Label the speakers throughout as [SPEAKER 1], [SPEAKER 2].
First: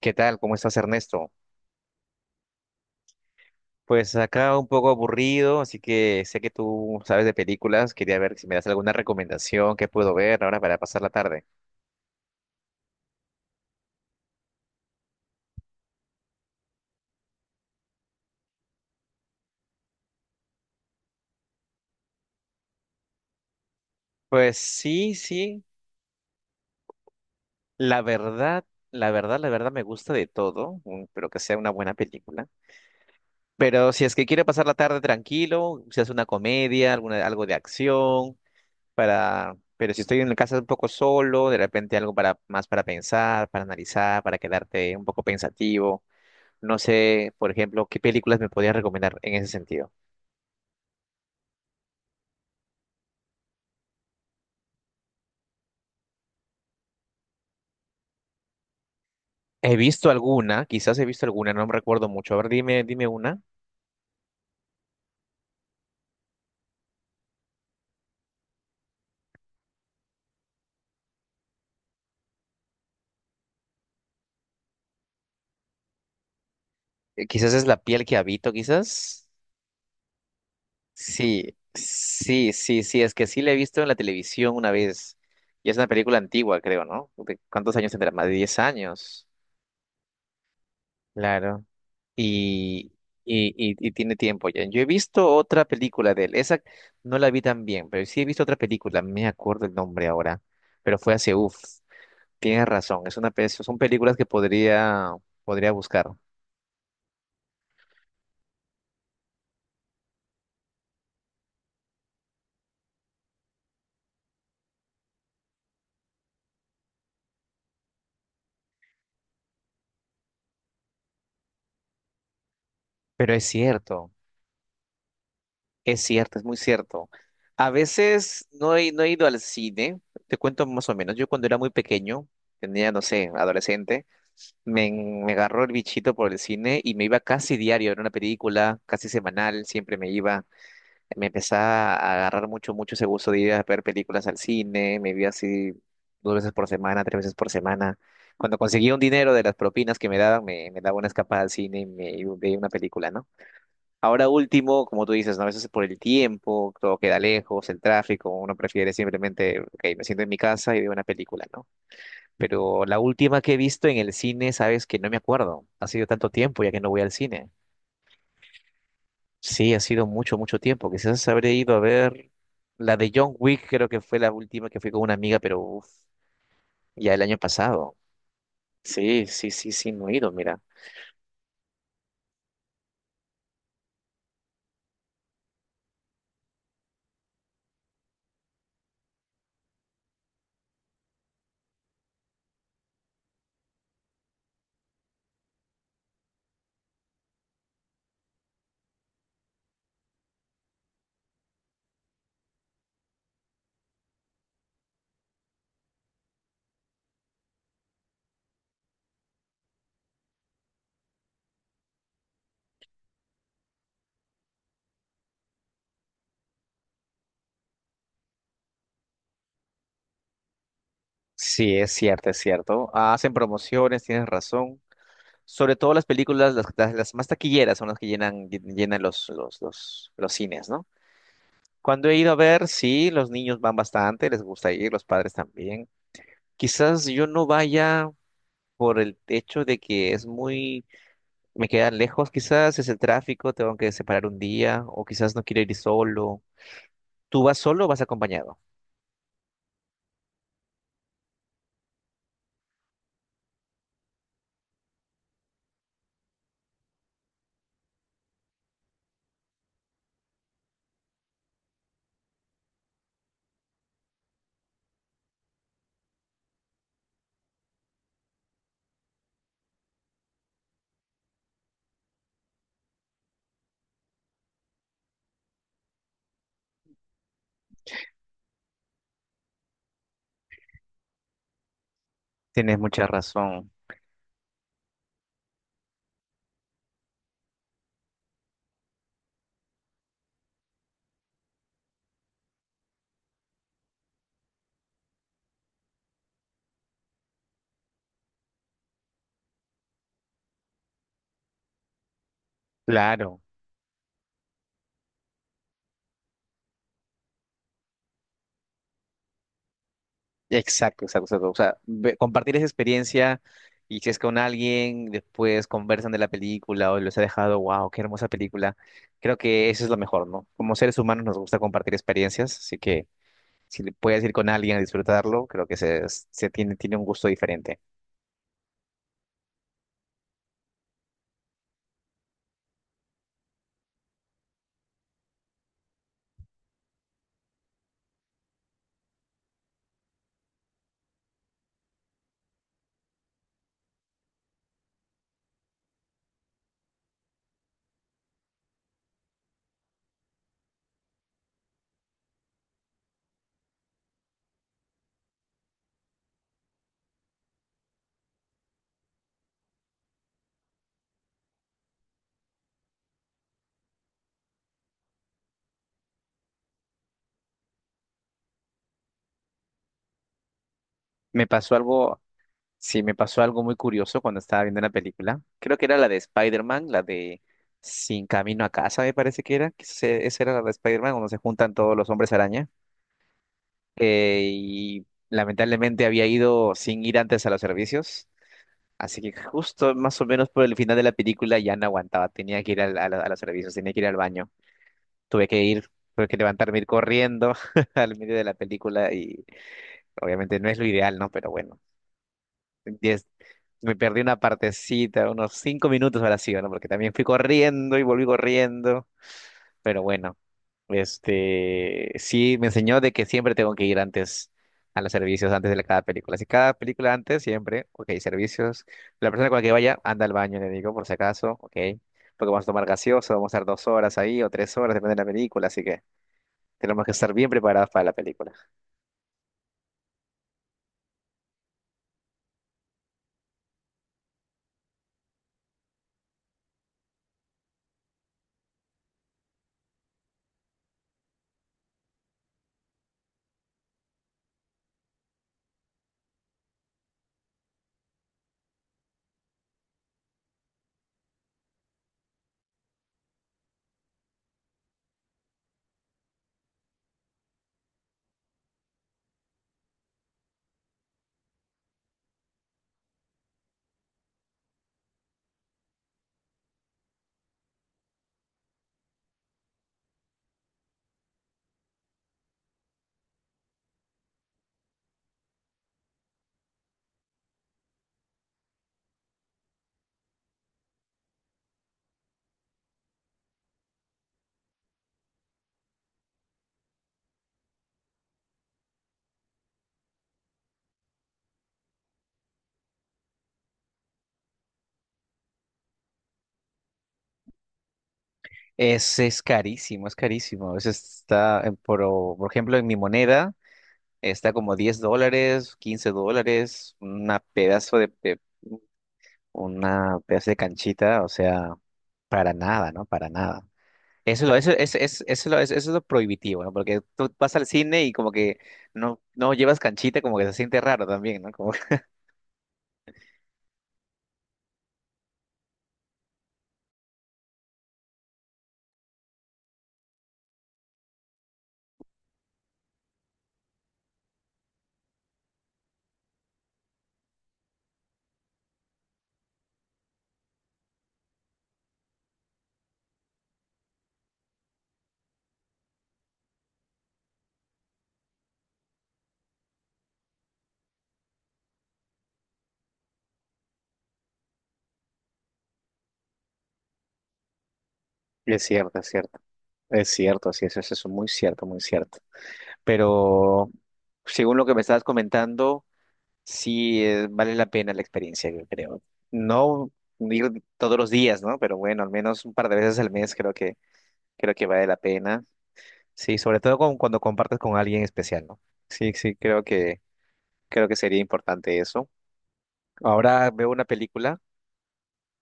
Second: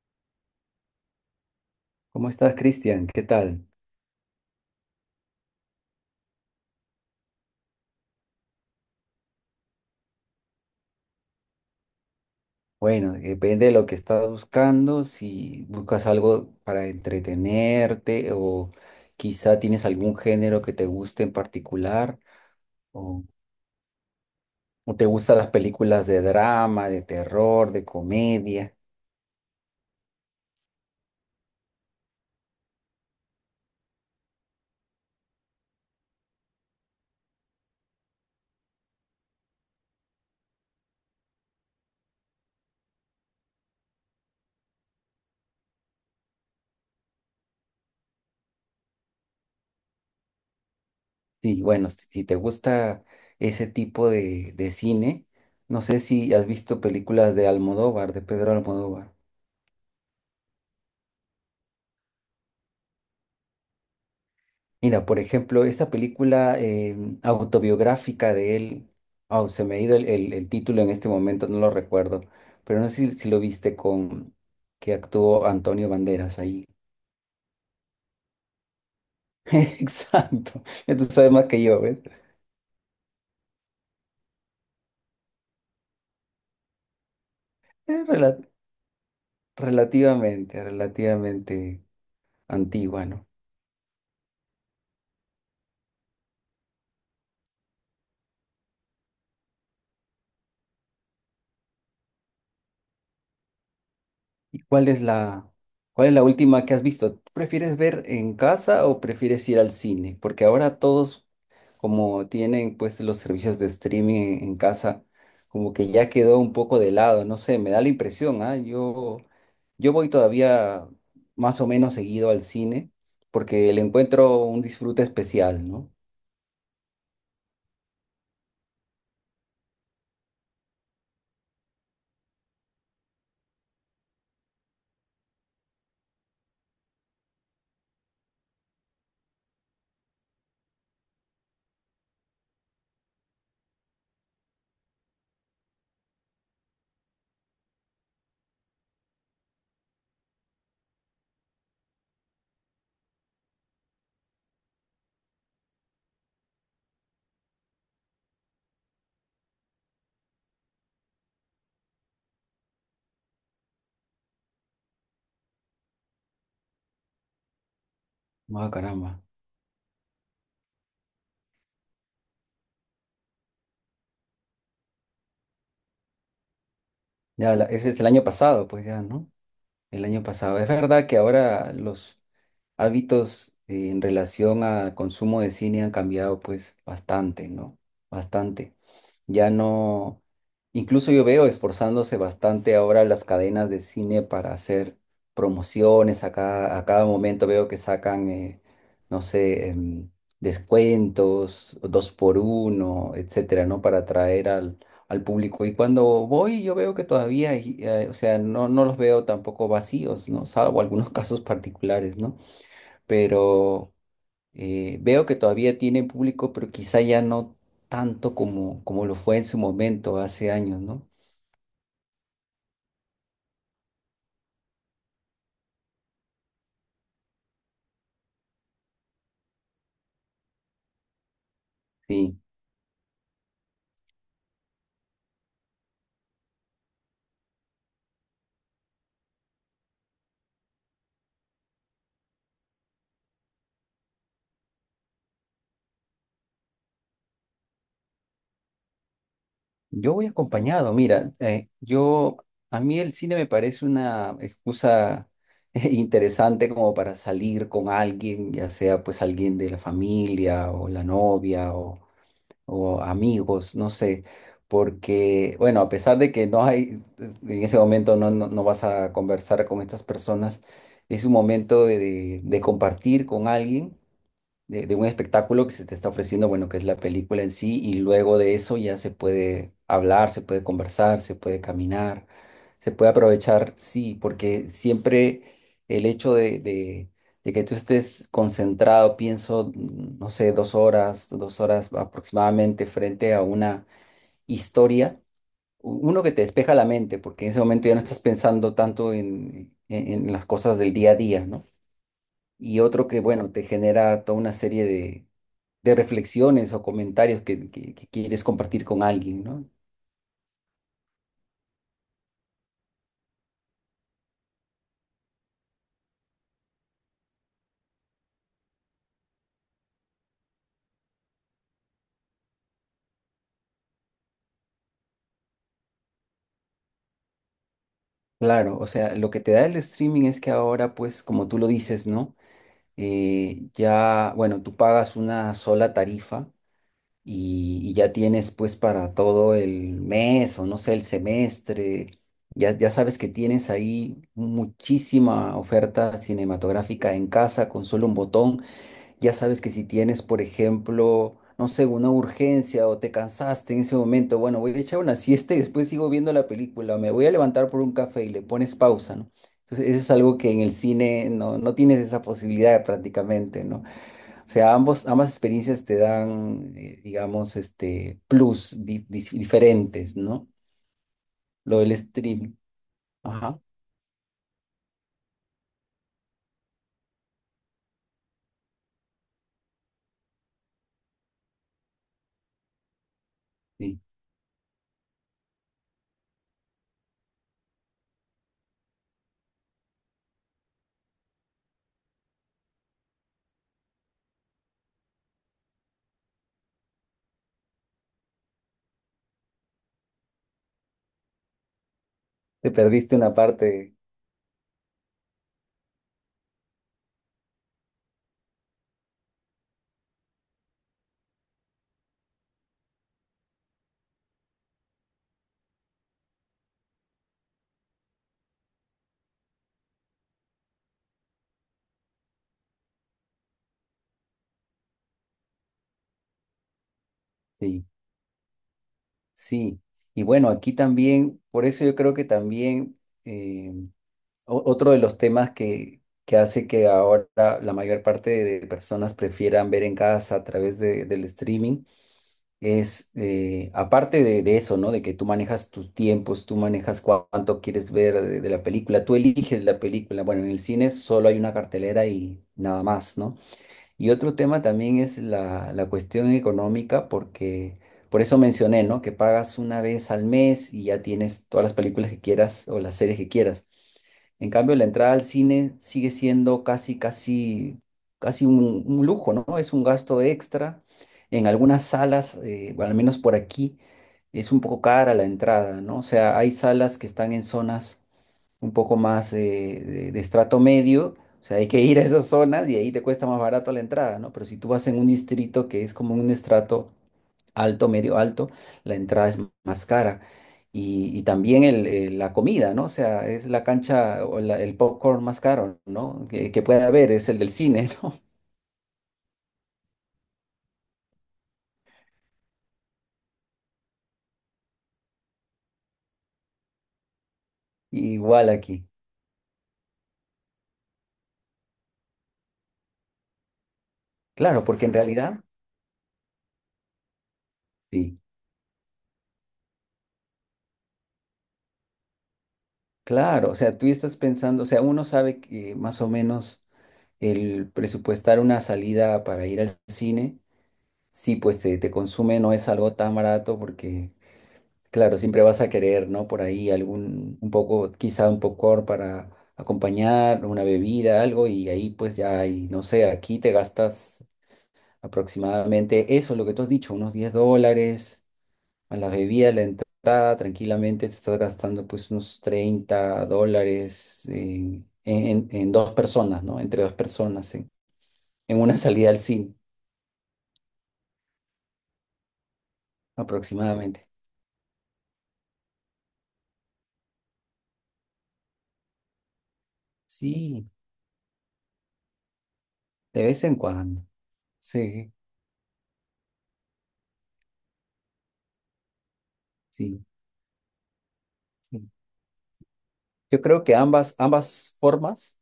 [SPEAKER 1] ¿Qué tal? ¿Cómo estás, Ernesto?
[SPEAKER 2] ¿Cómo estás, Cristian? ¿Qué tal?
[SPEAKER 1] Pues acá un poco aburrido, así que sé que tú sabes de películas. Quería ver si me das alguna recomendación que puedo ver ahora para pasar la tarde.
[SPEAKER 2] Bueno, depende de lo que estás buscando, si buscas algo para entretenerte o quizá tienes algún género que te guste en particular o,
[SPEAKER 1] Pues
[SPEAKER 2] o te
[SPEAKER 1] sí,
[SPEAKER 2] gustan las
[SPEAKER 1] sí.
[SPEAKER 2] películas de drama, de terror, de
[SPEAKER 1] La verdad,
[SPEAKER 2] comedia.
[SPEAKER 1] la verdad me gusta de todo, pero que sea una buena película. Pero si es que quiero pasar la tarde tranquilo, si es una comedia, alguna, algo de acción, para... Pero si estoy en la casa un poco solo, de repente algo para, más para pensar, para analizar, para quedarte un poco pensativo. No sé, por ejemplo, qué películas me podías recomendar en ese sentido.
[SPEAKER 2] Sí, bueno, si te gusta ese tipo de cine, no sé si has visto películas de Almodóvar, de Pedro Almodóvar.
[SPEAKER 1] He visto alguna, quizás he visto alguna, no me recuerdo mucho. A ver, dime una.
[SPEAKER 2] Mira, por ejemplo, esta película autobiográfica de él, oh, se me ha ido el título en este momento, no lo recuerdo, pero no sé si lo viste con que actuó Antonio Banderas ahí.
[SPEAKER 1] Quizás es La piel que habito, quizás.
[SPEAKER 2] Exacto, ya tú sabes más
[SPEAKER 1] Sí,
[SPEAKER 2] que yo, ¿ves?
[SPEAKER 1] sí, sí, sí, es que sí la he visto en la televisión una vez. Y es una película antigua, creo, ¿no? ¿De cuántos años
[SPEAKER 2] Es
[SPEAKER 1] tendrá? Más de
[SPEAKER 2] rela-
[SPEAKER 1] 10 años.
[SPEAKER 2] relativamente,
[SPEAKER 1] Claro.
[SPEAKER 2] relativamente
[SPEAKER 1] Y,
[SPEAKER 2] antigua, ¿no?
[SPEAKER 1] y tiene tiempo ya. Yo he visto otra película de él. Esa no la vi tan bien, pero sí he visto otra película. No me acuerdo el nombre ahora, pero fue hace, uff. Tienes razón, es una son películas que
[SPEAKER 2] ¿Y
[SPEAKER 1] podría, podría buscar.
[SPEAKER 2] cuál es la última que has visto? ¿Tú ¿Prefieres ver en casa o prefieres ir al cine? Porque ahora todos, como tienen pues los servicios de streaming en casa, como que ya quedó un poco de lado, no sé, me da la impresión, ¿ah? Yo voy todavía más o menos seguido al cine
[SPEAKER 1] Pero es
[SPEAKER 2] porque le
[SPEAKER 1] cierto,
[SPEAKER 2] encuentro un disfrute especial, ¿no?
[SPEAKER 1] es cierto, es muy cierto. A veces no he ido al cine, te cuento más o menos. Yo cuando era muy pequeño, tenía, no sé, adolescente, me agarró el bichito por el cine y me iba casi diario a ver una película, casi semanal, siempre me iba. Me empezaba a agarrar mucho, mucho ese gusto de ir a ver películas al cine, me vi así 2 veces por semana, 3 veces por semana. Cuando conseguía un dinero de las propinas que me daban, me daba una escapada al cine y me y veía una película, ¿no? Ahora último, como tú dices, ¿no? A veces es por el tiempo, todo queda lejos, el tráfico, uno prefiere simplemente, ok, me siento en mi casa y veo una película, ¿no? Pero la última que he visto en el cine, sabes que no me acuerdo, ha sido tanto tiempo ya que no voy al cine.
[SPEAKER 2] Ah, caramba.
[SPEAKER 1] Sí, ha sido mucho, mucho tiempo. Quizás habré ido a ver la de John Wick, creo que fue la última que fui con una amiga, pero uf, ya el año
[SPEAKER 2] Ya, ese
[SPEAKER 1] pasado.
[SPEAKER 2] es el año pasado, pues ya,
[SPEAKER 1] Sí,
[SPEAKER 2] ¿no?
[SPEAKER 1] sí, sí, sí,
[SPEAKER 2] El
[SPEAKER 1] no he
[SPEAKER 2] año
[SPEAKER 1] ido,
[SPEAKER 2] pasado.
[SPEAKER 1] mira.
[SPEAKER 2] Es verdad que ahora los hábitos en relación al consumo de cine han cambiado pues bastante, ¿no? Bastante. Ya no, incluso yo veo esforzándose bastante ahora las cadenas de cine para hacer promociones. A cada momento veo que sacan, no sé, descuentos, dos por uno, etcétera, ¿no? Para atraer al público. Y cuando voy, yo veo que todavía, hay, o sea, no los veo tampoco vacíos, ¿no? Salvo algunos casos particulares, ¿no? Pero. Veo que todavía tiene público, pero quizá ya no tanto como lo fue en su momento hace años, ¿no?
[SPEAKER 1] Sí, es cierto, es cierto. Hacen promociones, tienes razón. Sobre todo las películas, las más taquilleras son las que llenan, llenan los cines, ¿no? Cuando he ido a
[SPEAKER 2] Sí,
[SPEAKER 1] ver, sí, los niños van bastante, les gusta ir, los padres también. Quizás yo no vaya por el hecho de que es muy me queda lejos, quizás es el tráfico, tengo que separar un día, o quizás no quiero ir solo. ¿Tú vas solo o vas acompañado?
[SPEAKER 2] yo voy acompañado, mira, yo, a mí el cine me parece una excusa interesante como para salir con alguien, ya sea pues alguien de la familia o la novia o amigos, no sé, porque, bueno, a pesar de que no hay, en ese momento no vas a conversar con estas personas, es un momento de compartir con alguien de un espectáculo que se te está ofreciendo, bueno, que es la película en sí, y luego de eso ya se puede hablar, se puede conversar, se puede caminar,
[SPEAKER 1] Tienes
[SPEAKER 2] se
[SPEAKER 1] mucha
[SPEAKER 2] puede
[SPEAKER 1] razón.
[SPEAKER 2] aprovechar, sí, porque siempre el hecho de que tú estés concentrado, pienso, no sé, 2 horas, 2 horas aproximadamente frente a una historia, uno que te despeja la mente, porque en ese momento ya no estás pensando tanto en las cosas del día a día, ¿no? Y otro que,
[SPEAKER 1] Claro,
[SPEAKER 2] bueno, te genera toda una serie de reflexiones o comentarios que quieres compartir con alguien, ¿no?
[SPEAKER 1] exacto, exacto, exacto. O sea, compartir esa experiencia y si es con alguien, después conversan de la película o les ha dejado, wow, qué hermosa película. Creo que eso es lo mejor, ¿no? Como seres humanos nos gusta compartir experiencias, así que si le puedes ir con alguien a disfrutarlo, creo que tiene un gusto diferente.
[SPEAKER 2] Claro, o sea, lo que te da el streaming es que ahora, pues, como tú lo dices, ¿no? Ya, bueno, tú pagas una sola tarifa y ya tienes, pues, para todo el mes o no sé, el semestre. Ya sabes que tienes ahí muchísima oferta cinematográfica en casa con solo un botón. Ya sabes que si tienes, por ejemplo, no sé, una urgencia o te cansaste en ese momento, bueno, voy a echar una siesta y después sigo viendo la película, me voy a levantar por un café y le pones pausa, ¿no? Entonces, eso es algo que en el cine no tienes esa posibilidad prácticamente, ¿no? O sea, ambas experiencias te dan, digamos, este, plus diferentes, ¿no?
[SPEAKER 1] Me pasó
[SPEAKER 2] Lo del
[SPEAKER 1] algo
[SPEAKER 2] stream.
[SPEAKER 1] Sí, me pasó
[SPEAKER 2] Ajá,
[SPEAKER 1] algo muy curioso cuando estaba viendo la película. Creo que era la de Spider-Man, la de Sin Camino a Casa, me parece que era. Esa era la de Spider-Man, donde se juntan todos los hombres araña.
[SPEAKER 2] sí.
[SPEAKER 1] Y lamentablemente había ido sin ir antes a los servicios. Así que justo más o menos por el final de la película ya no aguantaba. Tenía que ir a los servicios, tenía que ir al baño. Tuve que ir, tuve que levantarme, ir corriendo al medio de la película. Y obviamente no es lo ideal, ¿no? Pero bueno.
[SPEAKER 2] Te perdiste una
[SPEAKER 1] Me
[SPEAKER 2] parte,
[SPEAKER 1] perdí una partecita, unos 5 minutos ahora sí, ¿no? Porque también fui corriendo y volví corriendo. Pero bueno, este sí me enseñó de que siempre tengo que ir antes a los servicios, antes de cada película. Si cada película antes, siempre, ok, servicios. La persona con la que vaya, anda al baño, le digo, por si acaso, ok. Porque vamos a tomar gaseoso, vamos a estar 2 horas ahí o 3 horas, depende de la película, así que tenemos que estar bien
[SPEAKER 2] sí.
[SPEAKER 1] preparados para la película.
[SPEAKER 2] Sí, y bueno, aquí también, por eso yo creo que también eh, otro de los temas que hace que ahora la mayor parte de personas prefieran ver en casa a través del streaming es, aparte de eso, ¿no? De que tú manejas tus tiempos, tú manejas cuánto quieres ver de la película, tú eliges la película. Bueno, en el cine solo hay una cartelera y nada más, ¿no? Y otro tema también es la cuestión económica, porque por eso mencioné, ¿no? Que pagas una vez al mes y ya tienes todas las películas que quieras o las series que quieras. En cambio, la entrada al cine sigue siendo casi, casi, casi un lujo, ¿no? Es un gasto extra. En algunas salas, bueno, al menos por aquí, es un poco cara la entrada, ¿no? O sea, hay salas que están en zonas un poco más de estrato medio, o sea, hay que ir a esas zonas y ahí te cuesta más barato la entrada, ¿no? Pero si tú vas en un distrito que es como un estrato alto, medio alto, la entrada es más cara. Y también la comida, ¿no? O sea, es la cancha o el popcorn más caro, ¿no? Que puede haber, es el del cine, ¿no?
[SPEAKER 1] Es carísimo, es carísimo. A veces está, por ejemplo, en mi moneda. Está como $10, $15, una pedazo
[SPEAKER 2] Igual aquí.
[SPEAKER 1] una pedazo de canchita, o sea, para nada, ¿no? Para nada. Eso es lo,
[SPEAKER 2] Claro,
[SPEAKER 1] eso,
[SPEAKER 2] porque en
[SPEAKER 1] es-
[SPEAKER 2] realidad,
[SPEAKER 1] eso es lo prohibitivo, ¿no? Porque tú vas al cine y
[SPEAKER 2] sí,
[SPEAKER 1] como que no llevas canchita, como que se siente raro también, ¿no? Como...
[SPEAKER 2] claro, o sea, tú estás pensando, o sea, uno sabe que más o menos el presupuestar una salida para ir al cine. Sí, pues te consume, no es algo tan barato porque, claro, siempre vas a querer, ¿no? Por ahí algún, un poco, quizá un popcorn para acompañar, una bebida, algo, y ahí pues ya hay, no sé, aquí te gastas aproximadamente eso, lo que tú has dicho, unos $10, a la bebida, la entrada, tranquilamente te estás gastando pues unos $30 en dos personas, ¿no? Entre dos personas, en
[SPEAKER 1] Es
[SPEAKER 2] una
[SPEAKER 1] cierto, es
[SPEAKER 2] salida al
[SPEAKER 1] cierto.
[SPEAKER 2] cine,
[SPEAKER 1] Es cierto, sí, es muy cierto, muy cierto. Pero
[SPEAKER 2] aproximadamente.
[SPEAKER 1] según lo que me estabas comentando, sí, vale la pena la experiencia, yo creo. No ir
[SPEAKER 2] Sí,
[SPEAKER 1] todos los días, ¿no? Pero bueno, al menos un par de veces al
[SPEAKER 2] de
[SPEAKER 1] mes
[SPEAKER 2] vez en cuando.
[SPEAKER 1] creo que vale la
[SPEAKER 2] Sí,
[SPEAKER 1] pena. Sí, sobre todo cuando compartes con alguien especial, ¿no? Sí, sí,
[SPEAKER 2] sí,
[SPEAKER 1] creo que sería importante
[SPEAKER 2] sí.
[SPEAKER 1] eso.
[SPEAKER 2] Yo
[SPEAKER 1] Ahora
[SPEAKER 2] creo
[SPEAKER 1] veo
[SPEAKER 2] que
[SPEAKER 1] una
[SPEAKER 2] ambas,
[SPEAKER 1] película,
[SPEAKER 2] ambas formas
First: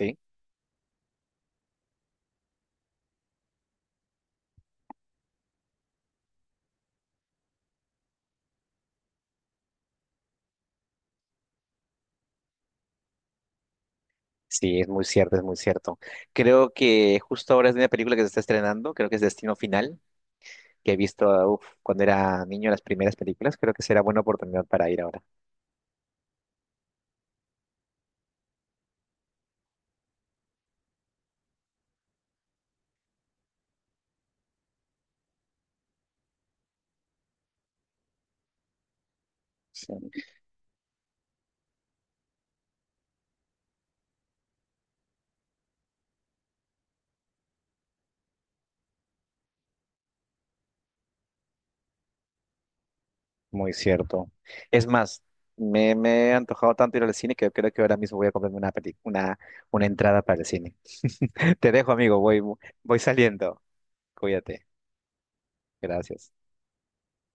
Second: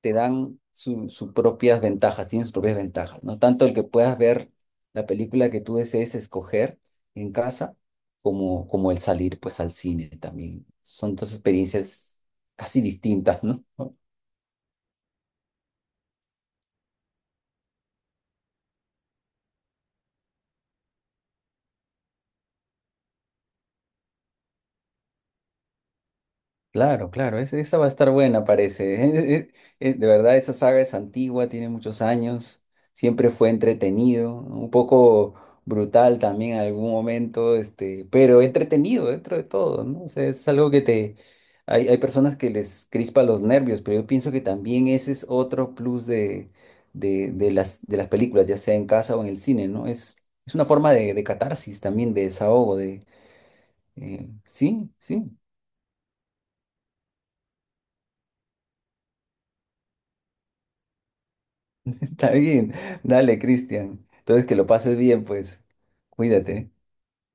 [SPEAKER 2] te dan sus propias ventajas, tienen sus propias ventajas, ¿no? Tanto el que puedas ver la película que tú desees escoger en casa, como el salir pues al cine también. Son dos experiencias casi distintas, ¿no?
[SPEAKER 1] Sí, es muy cierto, es muy cierto. Creo que justo ahora es una película que se está estrenando, creo que es Destino Final, que he visto, uf, cuando era niño las primeras películas, creo que será buena oportunidad para ir ahora.
[SPEAKER 2] Claro, claro, esa va a estar buena, parece. Eh, De verdad, esa saga es antigua, tiene muchos años, siempre fue entretenido, un poco brutal también en algún momento, este, pero entretenido dentro de todo,
[SPEAKER 1] Sí.
[SPEAKER 2] ¿no? O sea, es algo que te... Hay personas que les crispa los nervios, pero yo pienso que también ese es otro plus de las películas, ya sea en casa o en el cine, ¿no? Es una forma de catarsis también, de desahogo,
[SPEAKER 1] Muy cierto. Es
[SPEAKER 2] sí,
[SPEAKER 1] más,
[SPEAKER 2] sí.
[SPEAKER 1] me he antojado tanto ir al cine que creo que ahora mismo voy a comprarme una una entrada para el cine. Te dejo, amigo,
[SPEAKER 2] Está
[SPEAKER 1] voy,
[SPEAKER 2] bien.
[SPEAKER 1] voy
[SPEAKER 2] Dale,
[SPEAKER 1] saliendo.
[SPEAKER 2] Cristian. Entonces, que
[SPEAKER 1] Cuídate.
[SPEAKER 2] lo pases bien, pues.
[SPEAKER 1] Gracias.
[SPEAKER 2] Cuídate.